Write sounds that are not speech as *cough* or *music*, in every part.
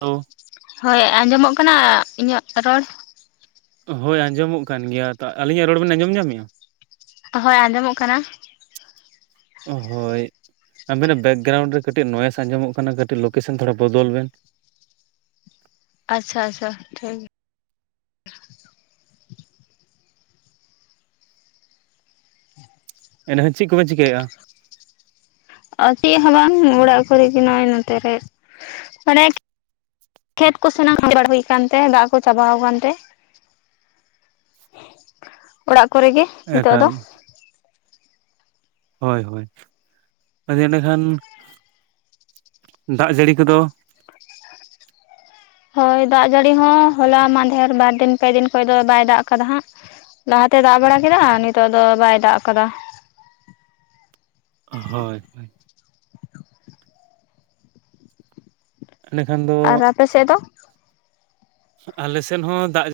Hello ᱦᱳᱭ ᱟᱸᱡᱚᱢᱚᱜ ᱠᱟᱱᱟ ᱤᱧᱟᱹᱜ ᱨᱚᱲ? ᱦᱳᱭ ᱟᱸᱡᱚᱢᱚᱜ ᱠᱟᱱ ᱜᱮᱭᱟ, ᱛᱚ ᱟᱹᱞᱤᱧᱟᱜ ᱨᱚᱲ ᱵᱮᱱ ᱟᱸᱡᱚᱢ ᱧᱟᱢᱮᱜᱼᱟ? ᱦᱳᱭ ᱟᱸᱡᱚᱢᱚᱜ ᱠᱟᱱᱟ ᱾ ᱦᱳᱭ ᱟᱵᱤᱱᱟᱜ ᱵᱮᱠᱜᱨᱟᱣᱩᱱᱰ ᱨᱮ ᱠᱟᱹᱴᱤᱡ ᱱᱚᱣᱮᱥ ᱟᱸᱡᱚᱢᱚᱜ ᱠᱟᱱᱟ ᱠᱟᱹᱴᱤᱡ ᱞᱳᱠᱮᱥᱚᱱ ᱛᱷᱚᱲᱟ ᱵᱚᱫᱚᱞ ᱵᱮᱱ ᱾ ᱟᱪᱪᱷᱟ ᱟᱪᱪᱷᱟ, ᱴᱷᱤᱠ ᱜᱮᱭᱟ ᱾ ᱮᱱᱦᱚᱸ ᱪᱮᱫ ᱠᱚᱵᱮᱱ ᱪᱤᱠᱟᱹᱭᱮᱫᱼᱟ? ᱟᱨ ᱪᱮᱫ ᱦᱚᱸ ᱵᱟᱝ ᱚᱲᱟᱜ ᱠᱚᱨᱮ ᱜᱮ ᱱᱚᱜᱼᱚᱭ ᱱᱚᱛᱮ ᱨᱮ ᱢᱟᱱᱮ ᱠᱷᱮᱛ ᱠᱚᱥᱱᱟᱜ ᱦᱩᱭ ᱵᱟᱲᱟ ᱦᱩᱭ ᱟᱠᱟᱱ ᱛᱮ ᱫᱟᱜ ᱠᱚ ᱪᱟᱵᱟ ᱟᱠᱟᱱ ᱛᱮ ᱾ *inaudible* ᱚᱲᱟᱜ ᱠᱚᱨᱮ ᱜᱮ ᱾ ᱮᱠᱟᱞ ᱾ ᱦᱳᱭ ᱦᱳᱭ *inaudible* ᱟᱫᱚ ᱮᱸᱰᱮᱠᱷᱟᱱ *inaudible* ᱫᱟᱜ ᱡᱟᱹᱲᱤ ᱠᱚᱫᱚ ᱦᱳᱭ ᱫᱟᱜ ᱡᱟᱹᱲᱤ ᱦᱚᱸ ᱦᱚᱞᱟ ᱢᱟᱫᱷᱮᱨ ᱵᱟᱨ ᱫᱤᱱ ᱯᱮ ᱫᱤᱱ ᱠᱷᱚᱡ ᱫᱚ ᱵᱟᱭ ᱫᱟᱜ ᱟᱠᱟᱫᱟ ᱦᱟᱸᱜ ᱾ ᱞᱟᱦᱟ ᱛᱮᱭ ᱫᱟᱜ ᱵᱟᱲᱟ ᱠᱮᱫᱟ ᱱᱤᱛᱚᱜ ᱫᱚ ᱵᱟᱭ ᱫᱟᱜ ᱟᱠᱟᱫᱟ᱾ ᱦᱳᱭ ᱾ ᱛᱟᱦᱚᱞᱮ ᱠᱷᱟᱱ ᱫᱚ ᱟᱨ ᱟᱯᱮ ᱥᱮᱫ ᱫᱚ? ᱟᱞᱮ ᱥᱮᱫ ᱦᱚᱸ ᱫᱟᱜ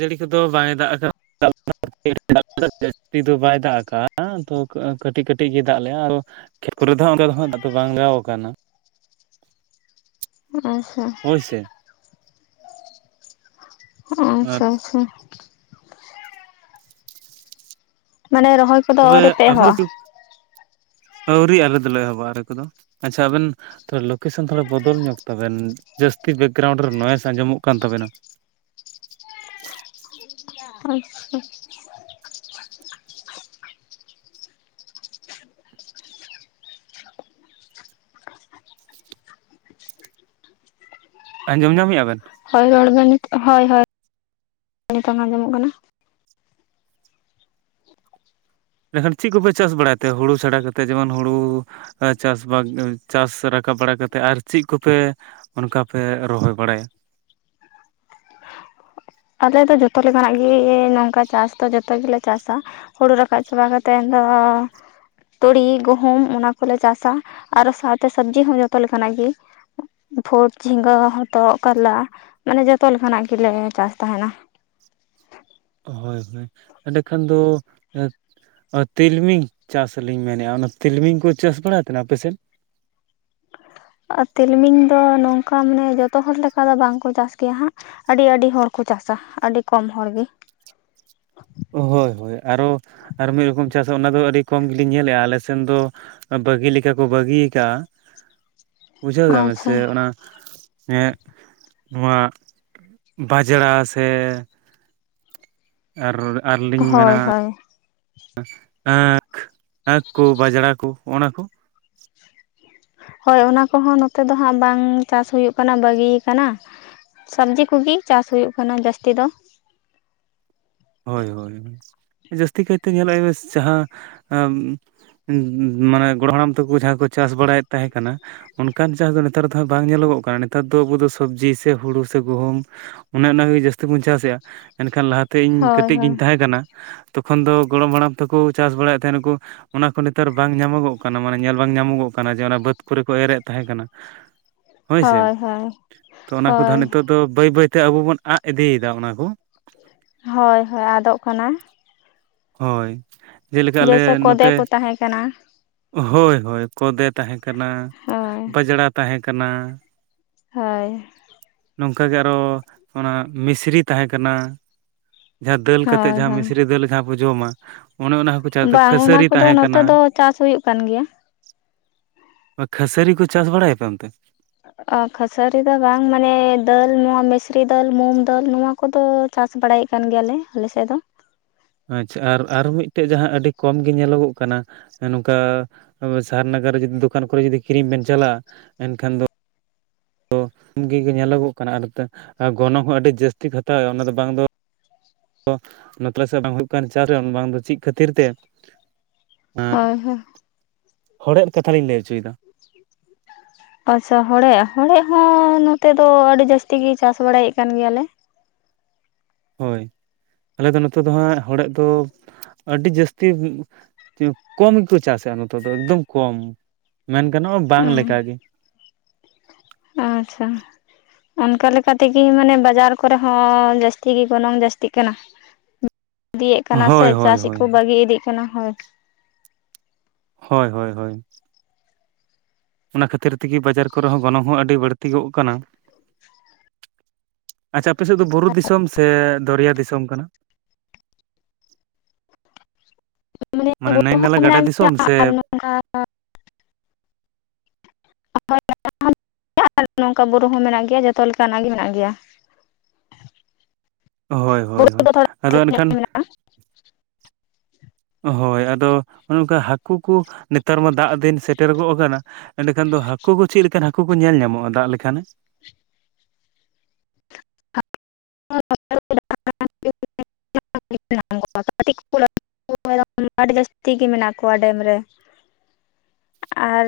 ᱡᱟᱹᱲᱤ ᱠᱚᱫᱚ ᱵᱟᱭ ᱫᱟᱜ ᱟᱠᱟᱫᱟ *unintelligible* *unintelligible* ᱡᱟᱹᱥᱛᱤ ᱫᱚ ᱵᱟᱭ ᱫᱟᱜ ᱟᱠᱟᱫᱼᱟ, ᱛᱚ ᱠᱟᱹᱴᱤᱡ ᱠᱟᱹᱴᱤᱡ ᱜᱮᱭ ᱫᱟᱜ ᱞᱮᱜᱼᱟ ᱾ ᱠᱷᱮᱛ ᱠᱚᱨᱮ ᱫᱚ ᱦᱟᱜ ᱚᱱᱠᱟ ᱫᱚ ᱦᱟᱜ ᱫᱟᱜ ᱫᱚ ᱵᱟᱝ ᱞᱟᱜᱟᱣ ᱟᱠᱟᱱᱟ ᱾ ᱟᱪᱪᱷᱟ ᱾ ᱦᱩᱭ ᱥᱮ ᱾ *inaudible* ᱚ ᱟᱪᱪᱷᱟ ᱟᱪᱪᱷᱟ ᱾ ᱢᱟᱱᱮ ᱨᱚᱦᱚ ᱛᱚᱵᱮ *unintelligible* ᱟᱣᱨᱤ ᱟᱞᱮ ᱫᱚᱞᱮ ᱮᱦᱚᱵᱟ ᱟᱞᱮ ᱠᱚᱫᱚ, ᱟᱪᱪᱷᱟ ᱟᱵᱮᱱ ᱛᱚ ᱞᱳᱠᱮᱥᱚᱱ ᱛᱷᱚᱲᱟ ᱵᱚᱫᱚᱞ ᱧᱚᱜᱽ ᱛᱟᱵᱮᱱ, ᱡᱟᱹᱥᱛᱤ ᱵᱮᱠᱜᱨᱟᱣᱩᱱᱰ ᱨᱮᱱᱟᱜ ᱱᱚᱭᱮᱥ ᱟᱸᱡᱚᱢᱚᱜ ᱠᱟᱱ ᱛᱟᱵᱮᱱᱟ᱾ ᱟᱪᱪᱷᱟ᱾ ᱟᱸᱡᱚᱢ ᱧᱟᱢᱮᱜᱼᱟ ᱵᱮᱱ? ᱦᱚᱭ ᱨᱚᱲ ᱵᱮᱱ ᱱᱤᱛᱚᱜ ᱦᱚᱭ ᱦᱚᱭ ᱱᱤᱛᱚᱝ ᱟᱸᱡᱚᱢᱚᱜ ᱠᱟᱱᱟ ᱾ ᱮᱸᱰᱮᱠᱷᱟᱱ ᱪᱤᱜ ᱠᱚᱯᱮ ᱪᱟᱥ ᱵᱟᱲᱟᱭ ᱛᱮ? ᱦᱩᱲᱩ ᱪᱷᱟᱰᱟ ᱠᱟᱛᱮᱜ ᱡᱮᱢᱚᱱ ᱦᱩᱲᱩ ᱮ ᱪᱟᱥ *unintelligible* ᱚ ᱪᱟᱥ ᱨᱟᱠᱟᱵ ᱵᱟᱲᱟ ᱠᱟᱛᱮᱜ ᱟᱨ ᱪᱤᱜ ᱠᱚᱯᱮ ᱚᱱᱠᱟ ᱯᱮ ᱨᱚᱦᱚᱭ ᱵᱟᱲᱟᱭᱟ? ᱟᱞᱮ ᱫᱚ ᱡᱚᱛᱚ ᱞᱮᱠᱟᱱᱟᱜ ᱜᱮ ᱱᱚᱝᱠᱟ ᱪᱟᱥ ᱫᱚ ᱡᱚᱛᱚ ᱜᱮᱞᱮ ᱪᱟᱥᱟ ᱾ ᱦᱩᱲᱩ ᱨᱟᱠᱟᱵ ᱪᱟᱵᱟ ᱠᱟᱛᱮᱱ ᱫᱚᱻ ᱛᱩᱲᱤ ᱜᱩᱦᱩᱢ ᱚᱱᱟ ᱠᱚᱞᱮ ᱪᱟᱥᱟ ᱟᱨᱚ ᱥᱟᱶᱛᱮ ᱥᱟᱹᱵᱽᱡᱤ ᱦᱚᱸ ᱡᱚᱛᱚ ᱞᱮᱠᱟ ᱱᱟᱜ ᱜᱤ᱾ ᱩᱸ ᱯᱷᱩᱴ ᱡᱷᱤᱸᱜᱟᱹ ᱦᱚᱛᱚᱜ ᱠᱟᱨᱞᱟ ᱢᱟᱱᱮ ᱡᱚᱛᱚ ᱞᱮᱠᱟ ᱱᱟᱜ ᱜᱮᱞᱮ ᱪᱟᱥ ᱛᱟᱦᱮᱸᱱᱟ᱾ ᱦᱚᱭ ᱦᱚᱭ ᱮᱸᱰᱮᱠᱷᱟᱱ ᱫᱚ ᱮᱫ ᱚ ᱛᱤᱞᱢᱤᱧ ᱪᱟᱥ ᱞᱤᱧ ᱢᱮᱱᱮᱜᱼᱟ, ᱚᱱᱟ ᱛᱤᱞᱢᱤᱧ ᱠᱚ ᱪᱟᱥ ᱵᱟᱲᱟᱭ ᱛᱟᱦᱮᱱᱟ ᱟᱯᱮ ᱥᱮᱫ? ᱚ ᱛᱤᱞᱢᱤᱧ ᱫᱚ ᱱᱚᱝᱠᱟ ᱢᱟᱱᱮ ᱡᱚᱛᱚ ᱦᱚᱲ ᱞᱮᱠᱟ ᱫᱚ ᱵᱟᱝ ᱠᱚ ᱪᱟᱥ ᱜᱮᱭᱟ ᱦᱟᱸᱜ᱾ ᱟᱹᱰᱤ ᱟᱹᱰᱤ ᱦᱚᱲ ᱠᱚ ᱪᱟᱥᱟ ᱟᱹᱰᱤ ᱠᱚᱢ ᱦᱚᱲ ᱜᱤ᱾ ᱟ ᱦᱳᱭ ᱦᱳᱭ ᱟᱨᱚ ᱟᱨ ᱢᱤᱫ ᱨᱚᱠᱚᱢ ᱪᱟᱥ ᱚᱱᱟ ᱫᱚ ᱟᱹᱰᱤ ᱠᱚᱢ ᱜᱤᱞᱤᱧ ᱧᱮᱞᱮᱜᱼᱟ ᱟᱞᱮ ᱥᱮᱱ ᱫᱚ ᱟ ᱵᱟᱹᱜᱤ ᱞᱮᱠᱟ ᱠᱚ ᱵᱟᱹᱜᱤ ᱟᱠᱟᱜᱼᱟ᱾ *unintelligible* ᱵᱩᱡᱷᱟᱹᱣ ᱫᱟᱵᱮᱱ ᱟᱪᱪᱷᱟ ᱥᱮ ᱚᱱᱟ ᱮᱸᱜ ᱱᱚᱣᱟ ᱵᱟᱡᱽᱲᱟ ᱥᱮ ᱟᱨ ᱟᱨ ᱞᱤᱧ ᱢᱮᱱᱟ ᱦᱳᱭ ᱦᱳᱭ ᱟᱺ ᱟᱺᱠᱷ ᱠᱩ ᱵᱟᱡᱽᱲᱟ ᱠᱩ ᱚᱱᱟ ᱠᱩ? ᱦᱚᱭ ᱚᱱᱟ ᱠᱚᱦᱚᱸ ᱱᱚᱛᱮ ᱫᱚ ᱦᱟᱸᱜ ᱵᱟᱝ ᱪᱟᱥ ᱦᱩᱭᱩᱜ ᱠᱟᱱᱟ ᱵᱟᱹᱜᱤ ᱭᱟᱠᱟᱱᱟ᱾ ᱥᱟᱹᱵᱽᱡᱤ ᱠᱩᱜᱤ ᱪᱟᱥ ᱦᱩᱭᱩᱜ ᱠᱟᱱᱟ ᱡᱟᱹᱥᱛᱤ ᱫᱚ᱾ ᱦᱳᱭ ᱦᱳᱭ ᱡᱟᱹᱥᱛᱤ ᱠᱟᱭᱛᱮ ᱧᱮᱞᱚᱜᱼᱟ ᱳᱭ ᱡᱟᱦᱟᱸ ᱟᱢ ᱩᱸ ᱩᱢᱻ ᱢᱟᱱᱮ ᱜᱚᱲᱚᱢ ᱦᱟᱲᱟᱢ ᱛᱟᱹᱠᱩ ᱡᱟᱦᱟᱸ ᱠᱚ ᱪᱟᱥ ᱵᱟᱲᱟᱭ ᱛᱟᱦᱮᱸ ᱠᱟᱱᱟ᱾ ᱚᱱᱠᱟᱱ ᱪᱟᱥ ᱫᱚ ᱱᱮᱛᱟᱨ ᱫᱚ ᱦᱟᱸᱜ ᱵᱟᱝ ᱧᱮᱞᱚᱜᱚᱜ ᱠᱟᱱᱟ ᱱᱮᱛᱟᱨ ᱫᱚ ᱟᱹᱵᱩ ᱫᱚ ᱥᱚᱵᱽᱡᱤ ᱥᱮ ᱦᱩᱲᱩ ᱥᱮ ᱜᱳᱦᱳᱢ᱾ ᱚᱱᱮ ᱚᱱᱟ ᱜᱮ ᱡᱟᱹᱥᱛᱤ ᱵᱚᱱ ᱪᱟᱥᱮᱜᱼᱟ ᱮᱱᱠᱷᱟᱱ ᱞᱟᱦᱟ ᱛᱮ ᱤᱧ ᱦᱳᱭ ᱠᱟᱹᱴᱤᱡ ᱦᱳᱭ ᱜᱤᱧ ᱛᱟᱦᱮᱸ ᱠᱟᱱᱟ᱾ ᱛᱚᱠᱷᱚᱱ ᱫᱚ ᱜᱚᱲᱚᱢ ᱦᱟᱲᱟᱢ ᱛᱟᱹᱠᱩ ᱪᱟᱥ ᱵᱟᱲᱟᱭᱮᱜ ᱛᱟᱦᱮᱸ ᱱᱟᱠᱩ᱾ ᱚᱱᱟ ᱠᱚ ᱱᱮᱛᱟᱨ ᱵᱟᱝ ᱧᱟᱢᱚᱜᱚᱜ ᱠᱟᱱᱟ ᱢᱟᱱᱮ ᱧᱮᱞ ᱵᱟᱝ ᱧᱟᱢᱚᱜᱚᱜ ᱠᱟᱱᱟ ᱡᱮ ᱚᱱᱟ ᱵᱟᱹᱫᱛᱷ ᱠᱚᱨᱮ ᱠᱚ ᱮᱨᱮᱫ ᱛᱟᱦᱮᱸ ᱠᱟᱱᱟ᱾ ᱦᱳᱭᱥᱮ ᱦᱚᱭ ᱦᱚᱭ ᱛᱚ ᱚᱱᱟ ᱠᱚᱫᱚ ᱦᱟᱸᱜ ᱦᱚᱭ᱾ ᱱᱤᱛᱚᱜ ᱫᱚ ᱵᱟᱹᱭ ᱵᱟᱹᱭ ᱛᱮ ᱟᱹᱵᱩ ᱵᱚᱱ ᱟᱸᱜ ᱤᱫᱤᱭ ᱫᱟ ᱚᱱᱟ ᱠᱚ᱾ ᱦᱚᱭ ᱦᱚᱭ ᱟᱫᱚᱜ ᱠᱟᱱᱟ᱾ ᱦᱚᱭ ᱡᱮᱞᱮᱠᱟ ᱟᱞᱮ ᱡᱮᱭᱥᱮ ᱠᱚᱫᱮ ᱱᱚᱛᱮ ᱠᱚ ᱛᱟᱦᱮᱸ ᱠᱟᱱᱟ ᱦᱳᱭ ᱦᱳᱭ ᱠᱚᱫᱮ ᱛᱟᱦᱮᱸ ᱠᱟᱱᱟ ᱦᱳᱭ ᱵᱟᱡᱽᱲᱟ ᱛᱟᱦᱮᱸ ᱠᱟᱱᱟ᱾ ᱦᱚᱭ᱾ ᱱᱚᱝᱠᱟ ᱜᱮ ᱟᱨᱚ ᱚᱱᱟ ᱢᱤᱥᱨᱤ ᱛᱟᱦᱮᱸ ᱠᱟᱱᱟ᱾ ᱡᱟᱦᱟᱸ ᱫᱟᱹᱞ ᱠᱟᱛᱮᱜ ᱦᱳᱭ ᱡᱟᱦᱟᱸ ᱦᱳᱭ ᱢᱤᱥᱨᱤ ᱫᱟᱹᱞ ᱡᱟᱦᱟᱸ ᱵᱚ ᱡᱚᱢᱟ ᱚᱱᱮ ᱚᱱᱟ ᱦᱚᱸᱠᱚ ᱪᱟᱥ ᱮᱫᱟ, ᱵᱟᱝ ᱚᱱᱟ ᱠᱷᱟᱹᱥᱟᱹᱨᱤ ᱠᱚᱫᱚ ᱛᱟᱦᱮᱸ ᱱᱚᱛᱮ ᱠᱟᱱᱟ ᱫᱚ ᱪᱟᱥ ᱦᱩᱭᱩᱜ ᱠᱟᱱ ᱜᱮᱭᱟ᱾ ᱟ ᱠᱷᱟᱹᱥᱟᱹᱨᱤ ᱠᱚ ᱪᱟᱥ ᱵᱟᱲᱟᱭᱟ ᱯᱮ ᱚᱱᱛᱮ? ᱚ ᱠᱷᱟᱹᱥᱟᱹᱨᱤ ᱫᱚ ᱵᱟᱝ ᱢᱟᱱᱮ ᱫᱟᱹᱞ ᱱᱚᱣᱟ ᱢᱤᱥᱨᱤ ᱫᱟᱹᱞ ᱢᱩᱢ ᱫᱟᱹᱞ ᱱᱚᱣᱟ ᱠᱚᱫᱚ ᱪᱟᱥ ᱵᱟᱲᱟᱭᱮᱜ ᱠᱟᱱ ᱜᱮᱭᱟ ᱞᱮ ᱟᱞᱮ ᱥᱮᱜ ᱫᱚ᱾ ᱟᱪᱪᱷᱟ ᱟᱨ ᱟᱨ ᱢᱤᱫᱴᱮᱡ ᱡᱟᱦᱟᱸ ᱟᱹᱰᱤ ᱠᱚᱢ ᱜᱤ ᱧᱮᱞᱚᱜᱚᱜ ᱠᱟᱱᱟ᱾ ᱮ ᱱᱚᱝᱠᱟ ᱚᱻ ᱥᱟᱦᱟᱨ ᱱᱟᱜᱟᱨ ᱨᱮ ᱡᱩᱫᱤ ᱫᱚᱠᱟᱱ ᱠᱚᱨᱮ ᱡᱩᱫᱤ ᱠᱤᱨᱤᱧ ᱵᱮᱱ ᱪᱟᱞᱟᱜ-ᱟ ᱮᱱᱠᱷᱟᱱ ᱫᱚ ᱛᱚ ᱚᱢ‌ ᱜᱤ ᱜᱮ ᱧᱮᱞᱚᱜᱚᱜ ᱠᱟᱱᱟ ᱟᱨ ᱱᱚᱛᱮ ᱟᱨ ᱜᱚᱱᱚᱝ ᱦᱚᱸ ᱟᱹᱰᱤ ᱡᱟᱹᱥᱛᱤ ᱠᱩ ᱦᱟᱛᱟᱣᱮᱜᱼᱟ ᱚᱱᱟ ᱫᱚ ᱵᱟᱝ ᱫᱚ ᱚ ᱚᱱᱟ ᱛᱟ ᱞᱮ ᱥᱮᱜ ᱵᱟᱝ ᱦᱩᱭᱩᱜ ᱠᱟᱱ ᱪᱟᱞ ᱵᱟᱝ ᱫᱚ ᱪᱤᱜ ᱠᱷᱟᱹᱛᱤᱨ ᱛᱮ! ᱟᱸᱜ ᱦᱳᱭ ᱦᱳᱭ ᱦᱚᱲᱮᱫ ᱠᱟᱛᱷᱟ ᱞᱤᱧ ᱞᱟᱹᱭ ᱚᱪᱩᱭ ᱫᱟ᱾ *inaudible* ᱟᱪᱪᱷᱟ ᱦᱚᱲᱮᱜ ᱦᱚᱲᱮᱜ ᱦᱚᱸ ᱱᱚᱛᱮ ᱫᱚ ᱟᱹᱰᱤ ᱡᱟᱹᱥᱛᱤ ᱜᱤ ᱪᱟᱥ ᱵᱟᱲᱟᱭᱮᱜ ᱠᱟᱱ ᱜᱮᱭᱟ ᱞᱮ᱾ ᱦᱳᱭ ᱟᱞᱮ ᱫᱚ ᱱᱚᱛᱮ ᱫᱚ ᱦᱟᱸᱜ ᱦᱚᱲᱮᱜ ᱫᱚ ᱟᱹᱰᱤ ᱡᱟᱹᱥᱛᱤ ᱠᱚᱢ ᱜᱮᱠᱚ ᱪᱟᱥᱟ ᱱᱚᱛᱮ ᱫᱚ ᱮᱠᱫᱚᱢ ᱠᱚᱢ᱾ ᱢᱮᱱ ᱜᱟᱱᱚᱜᱼᱟ ᱵᱟᱝ ᱦᱩᱸ ᱞᱮᱠᱟᱜ ᱜᱮ᱾ ᱟᱪᱪᱷᱟ᱾ ᱚᱱᱠᱟ ᱞᱮᱠᱟ ᱛᱮᱜᱮ ᱢᱟᱱᱮ ᱵᱟᱡᱟᱨ ᱠᱚᱨᱮ ᱦᱚᱸ ᱡᱟᱹᱥᱛᱤ ᱜᱮ ᱜᱚᱱᱚᱝ ᱡᱟᱹᱥᱛᱤᱜ ᱠᱟᱱᱟ᱾ ᱤᱫᱤᱭᱮᱜ ᱠᱟᱱᱟ ᱥᱮ ᱦᱳᱭ ᱦᱳᱭ ᱪᱟᱥᱜᱮ ᱦᱳᱭ ᱠᱚ ᱵᱟᱹᱜᱤ ᱤᱫᱤᱜ ᱠᱟᱱᱟ ᱦᱳᱭ ᱦᱳᱭ ᱦᱳᱭ ᱦᱳᱭ ᱚᱱᱟ ᱠᱷᱟᱹᱛᱤᱨ ᱛᱮᱜᱮ ᱵᱟᱡᱟᱨ ᱠᱚᱨᱮ ᱦᱚᱸ ᱜᱚᱱᱚᱝ ᱦᱚᱸ ᱟᱹᱰᱤ ᱵᱟᱹᱲᱛᱤ ᱠᱚᱜ ᱠᱟᱱᱟ᱾ ᱟᱪᱪᱷᱟ ᱟᱯᱮ ᱥᱮᱫ ᱫᱚ ᱵᱩᱨᱩ ᱫᱤᱥᱚᱢ ᱥᱮ ᱫᱚᱨᱭᱟ ᱫᱤᱥᱚᱢ ᱠᱟᱱᱟ? ᱢᱟᱱᱮ ᱵᱩᱨᱩ ᱱᱟᱹᱭ ᱦᱚᱸ ᱱᱟᱞᱟ ᱜᱟᱰᱟ ᱢᱮᱱᱟᱜ ᱜᱮᱭᱟ ᱫᱤᱥᱚᱢ ᱥᱮ ᱟᱨ ᱱᱚᱸᱠᱟᱼᱼ *unintelligible* *unintelligible* ᱱᱚᱝᱠᱟ ᱵᱩᱨᱩ ᱦᱚᱸ ᱢᱮᱱᱟᱜ ᱜᱮᱭᱟ ᱡᱚᱛᱚ ᱞᱮᱠᱟᱱᱟᱜ ᱜᱮ ᱢᱮᱱᱟᱜ ᱜᱮᱭᱟ᱾ ᱦᱳᱭ ᱵᱩᱨᱩ ᱦᱳᱭ ᱦᱚᱭ ᱫᱚ ᱛᱷᱚᱲᱟ ᱟᱫᱚ ᱮᱱᱠᱷᱟᱱ ᱢᱮᱱᱟᱜᱼᱟ ᱦᱳᱭ ᱟᱫᱚᱼᱼ ᱚᱱᱮ ᱚᱱᱠᱟ ᱦᱟᱹᱠᱩ ᱠᱚ ᱱᱮᱛᱟᱨ ᱢᱟ ᱫᱟᱜ ᱫᱤᱱ ᱥᱮᱴᱮᱨ ᱜᱚᱜ ᱠᱟᱱᱟ᱾ ᱮᱸᱱᱟᱹ ᱠᱷᱟᱱ ᱫᱚ ᱦᱟᱹᱠᱩ ᱠᱚ ᱪᱮᱫ ᱞᱮᱠᱟᱱ ᱦᱟᱹᱠᱩ ᱠᱚ ᱧᱮᱞ ᱧᱟᱢᱚᱜᱼᱟ ᱫᱟᱜ ᱞᱮᱠᱷᱟᱱᱮ? *unintelligible* *unintelligible* ᱟᱹᱰᱤ ᱡᱟᱹᱥᱛᱤ ᱜᱮ ᱢᱮᱱᱟᱜ ᱠᱚᱣᱟ ᱰᱮᱢ ᱨᱮ ᱟᱨ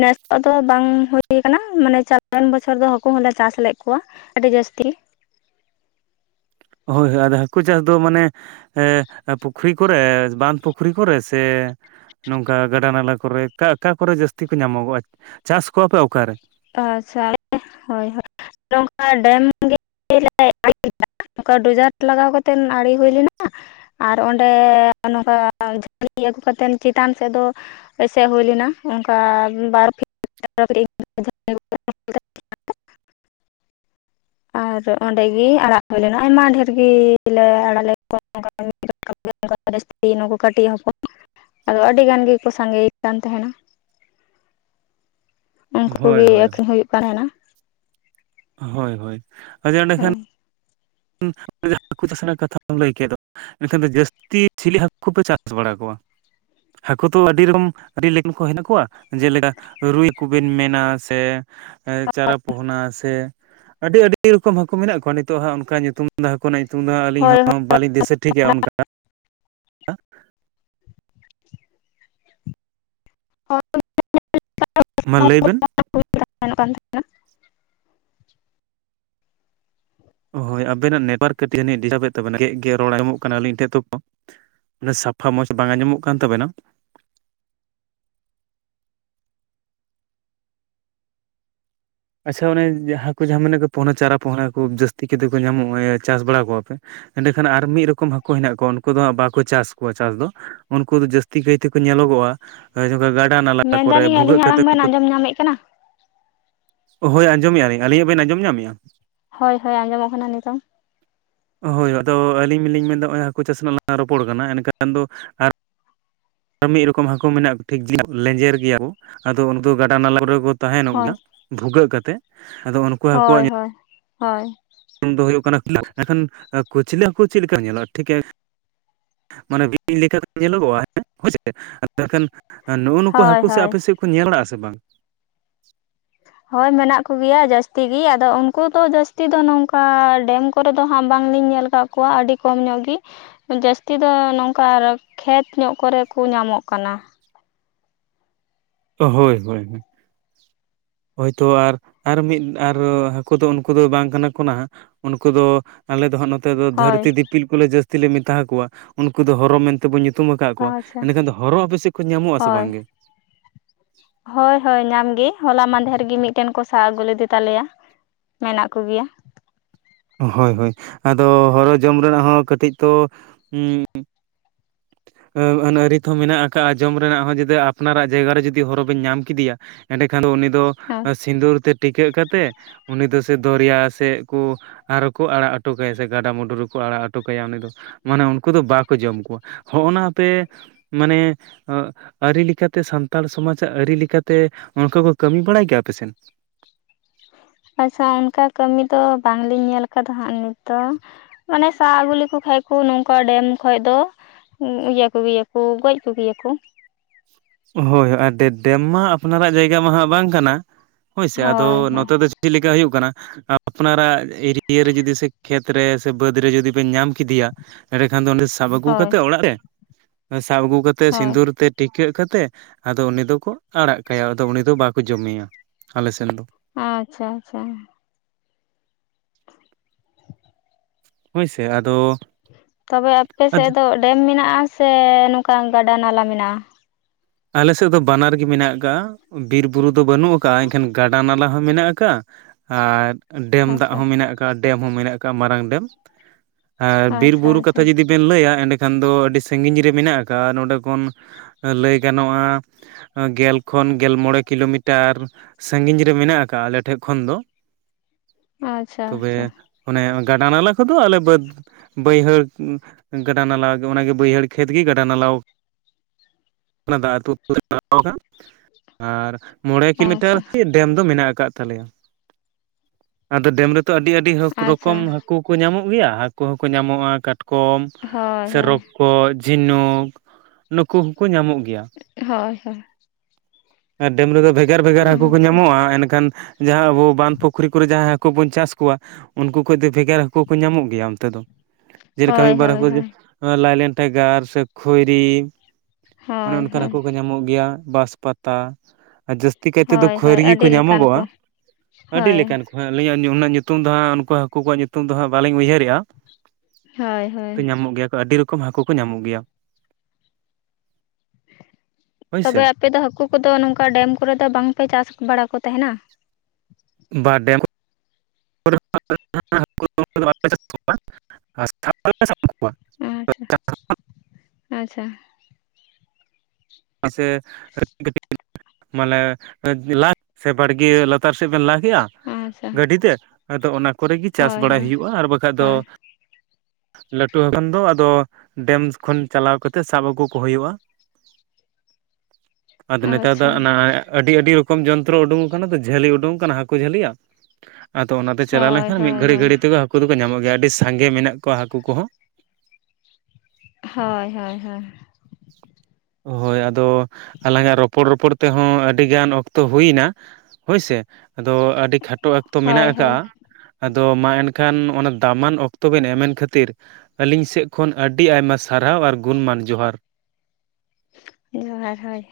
ᱱᱮᱥ ᱫᱚ ᱵᱟᱝ ᱦᱩᱭ ᱟᱠᱟᱱᱟ ᱢᱟᱱᱮ ᱪᱟᱞᱟᱣᱮᱱ ᱵᱚᱪᱷᱚᱨ ᱫᱚ ᱦᱟᱹᱠᱩ ᱦᱚᱞᱮ ᱪᱟᱥ ᱞᱮᱫ ᱠᱚᱣᱟ᱾ ᱟᱹᱰᱤ ᱡᱟᱹᱥᱛᱤ᱾ ᱦᱳᱭ ᱦᱳᱭ ᱟᱫᱚ ᱦᱟᱹᱠᱩ ᱪᱟᱥ ᱫᱚ ᱢᱟᱱᱮᱼᱼ ᱦᱮᱸ ᱯᱩᱠᱷᱨᱤ ᱠᱚᱨᱮ ᱵᱟᱸᱫ ᱯᱩᱠᱷᱨᱤ ᱠᱚᱨᱮ ᱥᱮᱼᱼ ᱱᱚᱝᱠᱟ ᱜᱟᱰᱟ ᱱᱟᱞᱟ ᱠᱚᱨᱮ ᱚᱠᱟ ᱠᱚᱨᱮ ᱡᱟᱹᱥᱛᱤ ᱠᱚ ᱧᱟᱢᱚᱜᱚᱜᱼᱟ ᱪᱟᱥ ᱠᱚᱣᱟ ᱯᱮ ᱚᱠᱟᱨᱮ? ᱟᱪᱪᱷᱟ ᱦᱳᱭ ᱦᱳᱭ ᱱᱚᱝᱠᱟ ᱰᱮᱢ ᱜᱮ, *unintelligible* ᱱᱚᱝᱠᱟ ᱰᱩᱡᱟᱨ ᱠᱚ ᱞᱟᱜᱟᱣ ᱠᱟᱛᱮᱫ ᱟᱲᱮ ᱦᱩᱭ ᱞᱮᱱᱟ᱾ ᱟᱨ ᱚᱸᱰᱮ ᱱᱚᱝᱠᱟ ᱡᱷᱟᱹᱞᱤ ᱟᱹᱜᱩ ᱠᱟᱛᱮᱫ ᱪᱮᱛᱟᱱ ᱥᱮᱫ ᱫᱚ, ᱮᱥᱮᱫ ᱦᱩᱭ ᱞᱮᱱᱟ ᱚᱱᱠᱟ ᱵᱟᱨᱚ *unintelligible* *inaudible* ᱟᱨ ᱚᱸᱰᱮᱜᱤ ᱟᱲᱟᱜ ᱦᱩᱭ ᱞᱮᱱᱟ ᱟᱭᱢᱟ ᱰᱷᱮᱨ ᱜᱮᱞᱮ ᱟᱲᱟᱜ ᱞᱮ ᱠᱚᱜᱟ *unintelligible* ᱤᱥᱛᱨᱤ ᱱᱩᱠᱩ ᱠᱟᱹᱴᱤᱡ ᱦᱚᱯᱚᱱ ᱟᱫᱚ ᱟᱹᱰᱤ ᱜᱟᱱ ᱜᱮᱠᱚ ᱥᱟᱸᱜᱮ ᱟᱠᱟᱱ ᱛᱟᱦᱮᱱᱟ᱾ ᱩᱱᱠᱩ ᱦᱳᱭ ᱜᱮ ᱦᱳᱭ ᱟᱠᱷᱨᱤᱧ ᱦᱩᱭᱩᱜ ᱠᱟᱱ ᱛᱟᱦᱮᱱᱟ᱾ ᱦᱳᱭ ᱦᱳᱭ ᱟ ᱮᱸᱰᱮᱠᱷᱟᱱ ᱦᱟᱹᱠᱩ ᱪᱟᱥ ᱨᱮᱱᱟᱜ ᱠᱟᱛᱷᱟᱢ *inaudible* ᱞᱟᱹᱭ ᱠᱮᱫ ᱫᱚ ᱢᱮᱱᱱᱠᱷᱟᱱ ᱫᱚ ᱡᱟᱹᱥᱛᱤ ᱪᱤᱞᱤ ᱦᱟᱹᱠᱩ ᱠᱚ ᱯᱮ ᱪᱟᱥ ᱵᱟᱲᱟ ᱠᱚᱣᱟ? ᱦᱟᱹᱠᱩ ᱛᱚ ᱟᱹᱰᱤ ᱨᱚᱠᱚᱢ ᱟᱹᱰᱤ ᱞᱮᱠᱟᱱ ᱠᱚ ᱦᱮᱱᱟᱜ ᱠᱚᱣᱟ ᱡᱮᱞᱮᱠᱟᱼᱼ ᱨᱩᱭ ᱠᱚ ᱵᱮᱱ ᱢᱮᱱᱟ ᱥᱮᱼᱼ ᱪᱟᱨᱟ ᱯᱚᱦᱚᱱᱟ ᱥᱮ ᱟᱹᱰᱤ ᱟᱹᱰᱤ ᱨᱚᱠᱚᱢ ᱦᱟᱹᱠᱩ ᱢᱮᱱᱟᱜ ᱠᱚᱣᱟ ᱱᱤᱛᱳᱜ ᱦᱟᱸᱜ ᱚᱱᱠᱟ ᱧᱩᱛᱩᱢᱼᱼ ᱦᱟᱹᱠᱩ ᱨᱮᱱᱟᱜ ᱧᱩᱛᱩᱢ ᱫᱚ ᱟᱹᱞᱤᱧ ᱦᱳᱭ ᱦᱳᱭ ᱦᱚᱸ ᱵᱟᱞᱤᱧ ᱫᱤᱥᱟᱹ ᱴᱷᱤᱠᱮᱼᱟ ᱚᱱᱠᱟ᱾ ᱢᱟ ᱞᱟᱹᱭ ᱵᱮᱱ? *unintelligible* ᱛᱟᱦᱮᱱᱟ ᱦᱳᱭ ᱟᱵᱮᱱᱟᱜ ᱱᱮᱴᱣᱟᱨᱠ ᱠᱟᱹᱴᱤᱡ ᱟᱹᱱᱤᱡ ᱰᱤᱥᱴᱟᱵᱮᱫ ᱛᱟᱵᱮᱱᱟ ᱜᱮ ᱜᱮ ᱨᱚᱲ ᱟᱸᱡᱚᱢᱚᱜ ᱠᱟᱱᱟ ᱟᱹᱞᱤᱧ ᱴᱷᱮᱡ ᱛᱚᱠᱚ ᱢᱟᱱᱮ ᱥᱟᱯᱷᱟ ᱢᱚᱸᱡᱽ ᱵᱟᱝ ᱟᱸᱡᱚᱢᱚᱜ ᱠᱟᱱ ᱛᱟᱵᱮᱱᱟ᱾ ᱟᱪᱪᱷᱟ ᱚᱱᱮ ᱡᱟᱦᱟᱸ ᱠᱚ ᱡᱟᱦᱟᱸ ᱢᱮᱱᱟᱜ ᱠᱚᱣᱟ ᱯᱳᱦᱱᱟ ᱪᱟᱨᱟ ᱯᱚᱦᱱᱟ ᱠᱚ ᱡᱟᱹᱥᱛᱤ ᱠᱟᱛᱮᱫ ᱠᱚ ᱧᱟᱢᱚᱜᱼᱟ ᱪᱟᱥ ᱵᱟᱲᱟ ᱠᱚᱣᱟ ᱯᱮ ᱮᱸᱱᱮᱠᱷᱟᱱ ᱟᱨ ᱢᱤᱫ ᱨᱚᱠᱚᱢ ᱦᱟᱹᱠᱩ ᱦᱮᱱᱟᱜ ᱠᱚᱣᱟ ᱩᱱᱠᱩ ᱫᱚ ᱵᱟᱠᱚ ᱪᱟᱥ ᱠᱚᱣᱟ ᱪᱟᱥ ᱫᱚ ᱩᱱᱠᱩ ᱫᱚ ᱡᱟᱹᱥᱛᱤ ᱠᱟᱭᱛᱮᱠᱚ ᱧᱮᱞᱚᱜᱚᱜᱼᱟ ᱜᱟᱰᱟ ᱱᱟᱞᱟ ᱠᱚᱨᱮ ᱢᱮᱱᱫᱟᱞᱤᱧ ᱵᱷᱩᱜᱟᱹ ᱟᱹᱞᱤᱧᱟᱜ ᱟᱲᱟᱝ ᱠᱟᱛᱮᱫ ᱵᱮᱱ ᱠᱚᱼᱼ ᱟᱸᱡᱚᱢ ᱧᱟᱢᱮᱫ ᱠᱟᱱᱟ ᱦᱳᱭ ᱟᱸᱡᱚᱢᱮᱫᱼᱟ ᱞᱤᱧ ᱟᱹᱞᱤᱧᱟᱜ ᱵᱮᱱ ᱟᱸᱡᱚᱢ ᱧᱟᱢᱮᱜᱼᱟ? ᱦᱳᱭ ᱦᱳᱭ ᱟᱸᱡᱚᱢᱚᱜ ᱠᱟᱱᱟ ᱱᱤᱛᱚᱝ ᱦᱳᱭ ᱟᱫᱚ ᱟᱹᱞᱤᱧᱞᱤᱧ ᱢᱮᱱᱫᱟ ᱱᱚᱜᱚᱭ ᱦᱟᱹᱠᱩ ᱪᱟᱥ ᱨᱮᱱᱟᱜ ᱞᱟᱝᱝ ᱨᱚᱯᱚᱲ ᱠᱟᱱᱟ ᱮᱱᱠᱷᱟᱱ ᱫᱚ ᱟᱨᱼᱼ ᱟᱨ ᱢᱤᱫ ᱨᱚᱠᱚᱢ ᱦᱟᱹᱠᱩ ᱢᱮᱱᱟᱜ ᱠᱚ ᱴᱷᱤᱠ ᱜᱮᱭᱟ ᱞᱮᱧᱡᱮᱨ ᱜᱮᱭᱟ ᱠᱚ ᱟᱫᱚ ᱩᱱᱠᱩ ᱫᱚ ᱜᱟᱰᱟ ᱱᱟᱞᱟ ᱠᱚᱨᱮ ᱠᱚ ᱛᱟᱦᱮᱱᱚᱜ ᱦᱳᱭ ᱜᱮᱭᱟ᱾ ᱵᱷᱩᱜᱟᱹᱜ ᱠᱟᱛᱮᱫ ᱟᱫᱚᱼᱼ ᱦᱳᱭ ᱦᱳᱭ ᱦᱳᱭ᱾ ᱧᱩᱛᱩᱢ ᱫᱚ ᱦᱩᱭᱩᱜ ᱠᱟᱱᱟ ᱮᱱᱠᱷᱟᱱ ᱠᱩᱪᱞᱟᱹ ᱦᱟᱠᱚ ᱪᱮᱫ ᱞᱮᱠᱟ ᱧᱮᱞᱚᱜᱼᱟ ᱴᱷᱤᱠᱮᱭᱟ᱾ ᱢᱟᱱᱮ ᱵᱤᱧ ᱞᱮᱠᱟ ᱠᱚ ᱧᱮᱞᱚᱜᱚᱜᱼᱟ ᱦᱮᱸ ᱦᱳᱭ ᱥᱮ᱾ ᱢᱮᱱᱠᱷᱟᱱ ᱱᱩᱜᱼᱩᱸ ᱱᱩᱠᱩ ᱦᱳᱭ ᱦᱟᱹᱠᱩ ᱥᱮᱫ ᱦᱳᱭ ᱟᱯᱮ ᱥᱮᱫ ᱠᱚ ᱧᱮᱞ ᱵᱟᱲᱟᱜᱼᱟ ᱥᱮ ᱵᱟᱝ? ᱦᱳᱭ ᱢᱮᱱᱟᱜ ᱠᱚ ᱜᱮᱭᱟ ᱡᱟᱹᱥᱛᱤ ᱜᱤ, ᱟᱫᱚ ᱩᱱᱠᱩ ᱫᱚ ᱡᱟᱹᱥᱛᱤ ᱫᱚ ᱱᱚᱝᱠᱟ ᱰᱮᱢ ᱠᱚᱨᱮ ᱫᱚ ᱦᱟᱸᱜ ᱵᱟᱝᱞᱤᱧ ᱧᱮᱞ ᱟᱠᱟᱫ ᱠᱚᱣᱟ ᱟᱹᱰᱤ ᱠᱚᱢ ᱧᱚᱜ ᱜᱤ᱾ ᱡᱟᱹᱥᱛᱤ ᱫᱚ ᱱᱚᱝᱠᱟ ᱠᱷᱮᱛ ᱧᱚᱜ ᱠᱚᱨᱮ ᱠᱚ ᱧᱟᱢᱚᱜ ᱠᱟᱱᱟ᱾ ᱦᱳᱭ ᱦᱳᱭ ᱦᱳᱭ, ᱦᱳᱭ ᱛᱚ ᱟᱨ ᱟᱨ ᱢᱤᱫ ᱟᱨ ᱦᱟᱹᱠᱩ ᱫᱚ ᱩᱱᱠᱩ ᱫᱚ ᱵᱟᱝ ᱠᱟᱱᱟ ᱠᱚ ᱱᱟᱦᱟᱸᱜ᱾ ᱩᱱᱠᱩ ᱫᱚ ᱟᱞᱮ ᱫᱚ ᱦᱟᱸᱜ ᱱᱚᱛᱮ ᱫᱚ ᱦᱳᱭ ᱫᱷᱟᱹᱨᱛᱤ ᱫᱤᱯᱤᱞ ᱠᱚᱞᱮ ᱡᱟᱹᱥᱛᱤ ᱞᱮ ᱢᱮᱛᱟᱦ ᱠᱚᱣᱟ᱾ ᱩᱱᱠᱩ ᱫᱚ ᱦᱚᱨᱚ ᱢᱮᱱᱛᱮ ᱛᱮᱵᱚᱱ ᱧᱩᱛᱩᱢ ᱟᱠᱟᱫ ᱠᱚᱣᱟ᱾ ᱟᱪᱪᱷᱟ ᱮᱸᱰᱮᱠᱷᱟᱱ ᱫᱚ ᱦᱚᱨᱚ ᱟᱯᱮ ᱥᱮᱫ ᱠᱚ ᱧᱟᱢᱚᱜᱼᱟ ᱥᱮ ᱦᱳᱭ ᱵᱟᱝᱜᱮ? ᱦᱳᱭ ᱦᱳᱭ ᱧᱟᱢ ᱜᱮ᱾ ᱦᱚᱞᱟ ᱢᱟᱱᱫᱽᱦᱮᱨ ᱜᱮ ᱢᱤᱫᱴᱮᱱ ᱠᱚ ᱥᱟᱵ ᱟᱹᱜᱩ ᱞᱮᱫᱮ ᱛᱟᱞᱮᱭᱟ, ᱢᱮᱱᱟᱜ ᱠᱚ ᱜᱮᱭᱟ᱾ ᱦᱳᱭ ᱦᱳᱭ ᱟᱫᱚ ᱦᱚᱨᱚ ᱡᱚᱢ ᱨᱮᱱᱟᱜ ᱦᱚᱸ ᱠᱟᱹᱴᱤᱡ ᱛᱚ, *inaudible* ᱟᱹᱱ-ᱟᱹᱨᱤ ᱛᱚ ᱦᱚᱸ ᱢᱮᱱᱟᱜ ᱟᱠᱟᱫᱼᱟ, ᱡᱚᱢ ᱨᱮᱱᱟᱜ ᱦᱚᱸ ᱡᱩᱫᱤ ᱟᱯᱱᱟᱨᱟᱜ ᱡᱟᱭᱜᱟ ᱨᱮ ᱡᱩᱫᱤ ᱦᱚᱨᱚ ᱵᱤᱱ ᱧᱟᱢ ᱠᱮᱫᱮᱭᱟ ᱮᱸᱰᱮᱠᱷᱟᱱ ᱫᱚ ᱩᱱᱤ ᱫᱚ, ᱦᱳᱭ ᱥᱤᱸᱫᱩᱨ ᱛᱮ ᱴᱤᱠᱟᱹᱜ ᱠᱟᱛᱮᱜ ᱩᱱᱤ ᱫᱚ ᱥᱮ ᱫᱚᱨᱭᱟ ᱥᱮᱫ ᱠᱚ ᱟᱨ ᱦᱚᱸ ᱠᱚ ᱟᱲᱟᱜ ᱚᱴᱚ ᱠᱟᱭᱟ ᱥᱮ ᱜᱟᱰᱟᱼᱢᱩᱰᱩ ᱨᱮᱠᱚ ᱟᱲᱟᱜ ᱚᱴᱚ ᱠᱟᱭᱟ ᱩᱱᱤ ᱫᱚ᱾ ᱢᱟᱱᱮ ᱩᱱᱠᱩ ᱫᱚ ᱵᱟᱠᱚ ᱡᱚᱢ ᱠᱚᱣᱟ, ᱦᱚᱜ ᱚᱱᱟ ᱦᱚᱯᱮ ᱢᱟᱱᱮ ᱟᱹᱨᱤ ᱞᱮᱠᱟᱛᱮ ᱥᱟᱱᱛᱟᱲ ᱥᱚᱢᱟᱡᱟᱜ ᱟᱹᱨᱤ ᱞᱮᱠᱟᱛᱮ ᱚᱝᱠᱟ ᱠᱚ ᱠᱟᱹᱢᱤ ᱵᱟᱲᱟᱭ ᱜᱮᱭᱟ ᱟᱯᱮ ᱥᱮᱱ? ᱟᱪᱪᱷᱟ ᱚᱱᱠᱟ ᱠᱟᱹᱢᱤ ᱫᱚ ᱵᱟᱝᱞᱤᱧ ᱧᱮᱞ ᱠᱟᱫᱟ ᱦᱟᱸᱜ ᱱᱤᱛ ᱫᱚ᱾ ᱢᱟᱱᱮ ᱥᱟᱵ ᱟᱹᱜᱩ ᱞᱮᱠᱚ ᱠᱷᱟᱡ ᱠᱚ ᱱᱚᱝᱠᱟ ᱰᱮᱢ ᱠᱷᱚᱡ ᱫᱚ, ᱤᱭᱟᱹᱠᱚ ᱜᱮᱭᱟ ᱠᱚ ᱜᱚᱡᱽ ᱠᱚ ᱜᱤᱭᱟ ᱠᱚ᱾ ᱦᱳᱭ ᱦᱳᱭ ᱟᱨ ᱰᱮᱢ ᱢᱟ ᱟᱯᱱᱟᱨᱟᱜ ᱡᱟᱭᱜᱟ ᱢᱟ ᱦᱟᱸᱜ ᱵᱟᱝ ᱠᱟᱱᱟ, ᱦᱳᱭ ᱥᱮ ᱟᱫᱚ ᱱᱚᱛᱮ ᱫᱚ ᱡᱮᱞᱮᱠᱟ ᱦᱩᱭᱩᱜ ᱠᱟᱱᱟ? ᱟᱯᱱᱟᱨᱟᱜ ᱮᱨᱤᱭᱟ ᱨᱮ ᱡᱩᱫᱤ ᱥᱮ ᱠᱷᱮᱛ ᱨᱮ ᱥᱮ ᱵᱟᱹᱫᱽ ᱨᱮ ᱡᱩᱫᱤ ᱵᱮᱱ ᱧᱟᱢ ᱠᱮᱫᱮᱭᱟ, ᱮᱸᱰᱮᱠᱷᱟᱱ ᱫᱚ ᱚᱸᱰᱮ ᱥᱟᱵ ᱟᱹᱜᱩ ᱦᱳᱭ ᱠᱟᱛᱮᱜ ᱚᱲᱟᱜ ᱨᱮ ᱥᱟᱵ ᱟᱹᱜᱩ ᱠᱟᱛᱮᱜ ᱦᱳᱭ ᱥᱤᱸᱫᱩᱨ ᱛᱮ ᱴᱤᱠᱟᱹᱜ ᱠᱟᱛᱮ, ᱛᱮ ᱟᱫᱚ ᱩᱱᱤ ᱫᱚᱠᱚ ᱟᱲᱟᱜ ᱠᱟᱭᱟ᱾ ᱟᱫᱚ ᱩᱱᱤ ᱫᱚ ᱵᱟᱠᱚ ᱡᱚᱢᱮᱭᱟ ᱟᱞᱮ ᱥᱮᱱ ᱫᱚ᱾ ᱟᱪᱪᱷᱟ ᱟᱪᱪᱷᱟ᱾ ᱦᱳᱭ ᱥᱮ ᱟᱫᱚ ᱛᱚᱵᱮ ᱟᱯᱮ ᱥᱮᱫ ᱫᱚ ᱰᱮᱢ ᱢᱮᱱᱟᱜᱼᱟ, ᱥᱮ ᱱᱚᱝᱠᱟ ᱜᱟᱰᱟ, ᱱᱟᱞᱟ ᱢᱮᱱᱟᱜᱼᱟ? ᱟᱞᱮ ᱥᱮᱫ ᱫᱚ ᱵᱟᱱᱟᱨ ᱜᱮ ᱢᱮᱱᱟᱜ ᱟᱠᱟᱫᱼᱟ, ᱵᱤᱨ ᱵᱩᱨᱩ ᱫᱚ ᱵᱟᱹᱱᱩᱜ ᱟᱠᱟᱫᱼᱟ, ᱮᱱᱠᱷᱟᱱ ᱜᱟᱰᱟ, ᱱᱟᱞᱟ ᱦᱚᱸ ᱢᱮᱱᱟᱜ ᱟᱠᱟᱜᱼᱟ ᱟᱨ ᱰᱮᱢ ᱫᱟᱜ ᱟᱪᱪᱷᱟ ᱦᱚᱸ ᱢᱮᱱᱟᱜ ᱟᱨ ᱰᱮᱢ ᱦᱚᱸ ᱢᱮᱱᱟᱜ ᱟᱠᱟᱫᱼᱟ ᱢᱟᱨᱟᱝ ᱰᱮᱢ, ᱟᱨ ᱵᱤᱨ ᱟᱪᱪᱷᱟ ᱵᱩᱨᱩ ᱟᱪᱪᱷᱟ ᱠᱟᱛᱷᱟ ᱡᱩᱫᱤ ᱵᱮᱱ ᱞᱟᱹᱭᱟ ᱮᱸᱰᱮᱠᱷᱟᱱ ᱫᱚ ᱟᱹᱰᱤ ᱥᱟᱺᱜᱤᱧ ᱨᱮ ᱢᱮᱱᱟᱜ ᱟᱠᱟᱜᱼᱟ, ᱱᱚᱸᱰᱮ ᱠᱷᱚᱱ ᱞᱟᱹᱭ ᱜᱟᱱᱚᱜᱼᱟ ᱜᱮᱞ ᱠᱷᱚᱱ ᱜᱮᱞ ᱢᱚᱬᱮ ᱠᱤᱞᱳᱢᱤᱴᱟᱨ᱾ ᱥᱟᱺᱜᱤᱧ ᱨᱮ ᱢᱮᱱᱟᱜ ᱟᱠᱟᱫᱼᱟ ᱟᱞᱮ ᱴᱷᱮᱱ ᱠᱷᱚᱱ ᱫᱚ, ᱟᱪᱪᱷᱟ ᱛᱚᱵᱮ ᱚᱱᱮ ᱜᱟᱰᱟ ᱱᱟᱞᱟ ᱠᱚᱫᱚ ᱟᱞᱮ ᱵᱟᱹᱫᱽ ᱵᱟᱹᱭᱦᱟᱹᱲ ᱜᱟᱰᱟ ᱱᱟᱞᱟ ᱚᱱᱟᱜᱮ ᱵᱟᱹᱭᱦᱟᱹᱲ ᱠᱷᱮᱛ ᱜᱮ ᱜᱟᱰᱟ ᱱᱟᱞᱟᱣ ᱚᱱᱟ ᱫᱟᱜ ᱟᱹᱛᱩ *unintelligible* ᱟᱨ ᱢᱚᱬᱮ ᱠᱤᱞᱳᱢᱤᱴᱟᱨ ᱟᱪᱪᱷᱟ ᱟᱪᱪᱷᱟ ᱰᱮᱢ ᱫᱚ ᱢᱮᱱᱟᱜ ᱟᱠᱟᱫ ᱛᱟᱞᱮᱭᱟ᱾ ᱟᱫᱚ ᱰᱮᱢ ᱨᱮ ᱛᱚ ᱟᱹᱰᱤ ᱟᱹᱰᱤ ᱟᱪᱪᱷᱟ ᱨᱚᱠᱚᱢ ᱦᱟᱹᱠᱩ ᱦᱟᱹᱠᱩ ᱠᱚ ᱧᱟᱢᱚᱜ ᱜᱮᱭᱟ ᱦᱟᱹᱠᱩ ᱦᱚᱸ ᱠᱚ ᱧᱟᱢᱚᱜᱼᱟ᱾ ᱠᱟᱴᱠᱚᱢ ᱦᱳᱭ ᱥᱮ ᱨᱚ ᱦᱳᱭ ᱠᱚ ᱡᱷᱤᱱᱩᱠ ᱱᱩᱠᱩ ᱦᱚᱸ ᱠᱚ ᱧᱟᱢᱚᱜ ᱜᱮᱭᱟ᱾ ᱦᱳᱭ ᱦᱳᱭ᱾ ᱦᱮᱸ ᱰᱮᱢ ᱨᱮᱫᱚ ᱵᱷᱮᱜᱟᱨ-ᱵᱷᱮᱜᱟᱨ ᱦᱟᱹᱠᱩ ᱠᱚ ᱟᱪᱪᱷᱟ ᱧᱟᱢᱚᱜᱼᱟ ᱮᱱᱠᱷᱟᱱ ᱡᱟᱦᱟᱸ ᱟᱵᱚ ᱵᱟᱸᱫᱷ ᱯᱩᱠᱷᱨᱤ ᱠᱚᱨᱮ ᱡᱟᱦᱟᱸ ᱦᱟᱹᱠᱩ ᱵᱚᱱ ᱪᱟᱥ ᱠᱚᱣᱟ, ᱩᱱᱠᱩ ᱠᱷᱚᱡ ᱫᱚ ᱵᱷᱮᱜᱟᱨ ᱦᱟᱹᱠᱩ ᱠᱚ ᱧᱟᱢᱚᱜ ᱜᱮᱭᱟ ᱚᱱᱛᱮ ᱫᱚ, ᱡᱮᱞᱮᱠᱟ ᱦᱳᱭ ᱢᱤᱫ ᱵᱟᱨ ᱦᱳᱭ ᱦᱟᱹᱠᱩ ᱫᱚ ᱦᱳᱭ ᱮᱸ ᱞᱟᱭᱞᱮᱱ ᱴᱟᱭᱜᱟᱨ ᱥᱮ ᱠᱷᱩᱭᱨᱤ ᱚᱱᱮ ᱦᱳᱭ ᱚᱱᱠᱟᱱ ᱦᱳᱭ ᱦᱟᱹᱠᱩ ᱠᱚ ᱧᱟᱢᱚᱜ ᱜᱮᱭᱟ, ᱵᱟᱥ ᱯᱟᱛᱟ ᱡᱟᱹᱥ- ᱛᱤ ᱠᱟᱭᱛᱮ ᱫᱚ ᱦᱳᱭ ᱦᱳᱭ ᱠᱷᱩᱭᱨᱤ ᱜᱮ ᱠᱚ ᱟᱹᱰᱤ ᱞᱮᱠᱟᱱ ᱧᱟᱢᱚᱜᱚᱜᱼᱟ, ᱠᱚ ᱟᱹᱰᱤ ᱦᱳᱭ ᱞᱮᱠᱟᱱ ᱠᱚ᱾ ᱦᱮᱸ ᱟᱹᱞᱤᱧ ᱟᱹᱧᱩ ᱩᱱᱟᱹᱜ ᱧᱩᱛᱩᱢ ᱫᱚ ᱦᱟᱸᱜ ᱩᱱᱠᱩ ᱦᱟᱹᱠᱩ ᱠᱚᱣᱟᱜ ᱧᱩᱛᱩᱢ ᱫᱚ ᱦᱟᱸᱜ ᱵᱟᱹᱞᱤᱧ ᱩᱭᱦᱟᱹᱨᱮᱜᱼᱟ᱾ ᱦᱳᱭ ᱦᱳᱭ ᱛᱮ ᱧᱟᱢᱚᱜ ᱜᱮᱭᱟ ᱠᱚ ᱟᱹᱰᱤ ᱨᱚᱠᱚᱢ ᱦᱟᱹᱠᱩ ᱠᱚ ᱧᱟᱢᱚᱜ ᱜᱮᱭᱟ᱾ ᱛᱚᱵᱮ ᱦᱳᱭᱥᱮ ᱟᱯᱮ ᱫᱚ ᱦᱟ. ᱠᱩ ᱠᱚᱫᱚ ᱱᱚᱝᱠᱟ ᱰᱮᱢ ᱠᱚᱨᱮ ᱫᱚ ᱵᱟᱝ ᱯᱮ ᱪᱟᱥᱠ ᱵᱟᱲᱟ ᱠᱚ ᱛᱟᱦᱮᱸᱱᱟ? ᱵᱟ ᱰᱮᱢ *unintelligible* *unintelligible* ᱥᱟᱵ ᱠᱚᱣᱟ᱾ ᱟᱪᱪᱷᱟ, ᱟᱪᱪᱷᱟ᱾ ᱢᱟᱥᱮ ᱠᱟᱹᱴᱤᱡ ᱠᱟᱹᱴᱤᱡ *unintelligible* ᱢᱟᱞᱮ ᱮᱸ ᱞᱟᱥ ᱵᱟᱲᱜᱮ ᱞᱟᱛᱟᱨ ᱥᱮᱫ ᱵᱮᱱ ᱞᱟᱭ- ᱠᱮᱜᱼᱟ ᱟᱪᱪᱷᱟ ᱜᱟᱹᱰᱤ ᱛᱮ, ᱟᱫᱚ ᱚᱱᱟ ᱠᱚᱨᱮ ᱜᱤ ᱪᱟᱥ ᱦᱳᱭ ᱵᱟᱲᱟᱭ ᱦᱳᱭ ᱦᱩᱭᱩᱜᱼᱟ, ᱟᱨ ᱵᱟᱠᱷᱟᱡ ᱫᱚ ᱦᱳᱭ ᱞᱟᱹᱴᱩ ᱦᱟᱠᱟᱱ ᱫᱚ ᱟᱫᱚ ᱰᱮᱢᱥ ᱠᱷᱚᱱ ᱪᱟᱞᱟᱣ ᱠᱟᱛᱮᱜ ᱥᱟᱵ ᱟᱹᱜᱩ ᱠᱚ ᱦᱩᱭᱩᱜᱼᱟ᱾ ᱟᱫᱚ ᱱᱮᱛᱟᱨ ᱫᱚ ᱟᱪᱪᱷᱟ ᱚᱱᱟ ᱟᱹᱰᱤ ᱟᱹᱰᱤ ᱨᱚᱠᱚᱢ ᱡᱚᱱᱛᱨᱚ ᱩᱰᱩᱝ ᱟᱠᱟᱱᱟ ᱛᱚ ᱡᱷᱟᱹᱞᱤ ᱩᱰᱩᱝ ᱟᱠᱟᱱᱟ, ᱦᱟᱹᱠᱩ ᱡᱷᱟᱹᱞᱤᱭᱟᱜ᱾ ᱟᱫᱚ ᱚᱱᱟᱛᱮ ᱪᱟᱞᱟᱣ ᱦᱳᱭ ᱞᱮᱱᱠᱷᱟᱱ ᱢᱤᱫ ᱦᱳᱭ ᱜᱷᱟᱹᱲᱤ ᱦᱳᱭ ᱜᱷᱟᱹᱲᱤ ᱛᱮᱜᱮ ᱦᱟᱹᱠᱩ ᱫᱚᱠᱚ ᱧᱟᱢᱚᱜ ᱜᱮᱭᱟ, ᱟᱹᱰᱤ ᱥᱟᱸᱜᱮ ᱢᱮᱱᱟᱜ ᱠᱚᱣᱟ ᱦᱟᱹᱠᱩ ᱠᱚᱦᱚᱸ᱾ ᱦᱳᱻᱭ ᱦᱳᱭ ᱦᱳᱭ᱾ ᱦᱳᱻᱭ ᱟᱫᱚ ᱟᱞᱟᱝᱼᱟᱜ ᱨᱚᱯᱚᱲ ᱨᱚᱯᱚᱲ ᱛᱮᱦᱚᱸ ᱟᱹᱰᱤᱜᱟᱱ ᱚᱠᱛᱚ ᱦᱩᱭ ᱮᱱᱟ, ᱦᱳᱭᱥᱮ ᱟᱫᱚ ᱟᱹᱰᱤ ᱠᱷᱟᱴᱚ ᱮᱠᱛᱚ ᱢᱮᱱᱟᱜ ᱦᱳᱭ ᱦᱳᱭ ᱟᱠᱟᱜᱼᱟ, ᱟᱫᱚ ᱢᱟ ᱮᱱᱠᱷᱟᱱ ᱚᱱᱟ ᱫᱟᱢᱟᱱ ᱚᱠᱛᱚ ᱵᱤᱱ ᱮᱢᱮᱱ ᱠᱷᱟᱹᱛᱤᱨ ᱟᱹᱞᱤᱧ ᱥᱮᱜ ᱠᱷᱚᱱ ᱟᱹᱰᱤ ᱟᱭᱢᱟ ᱥᱟᱨᱦᱟᱣ ᱟᱨ ᱜᱩᱱᱢᱟᱱ ᱡᱚᱦᱟᱨ᱾ ᱦᱮᱸ ᱡᱚᱦᱟᱨ ᱦᱳᱭ᱾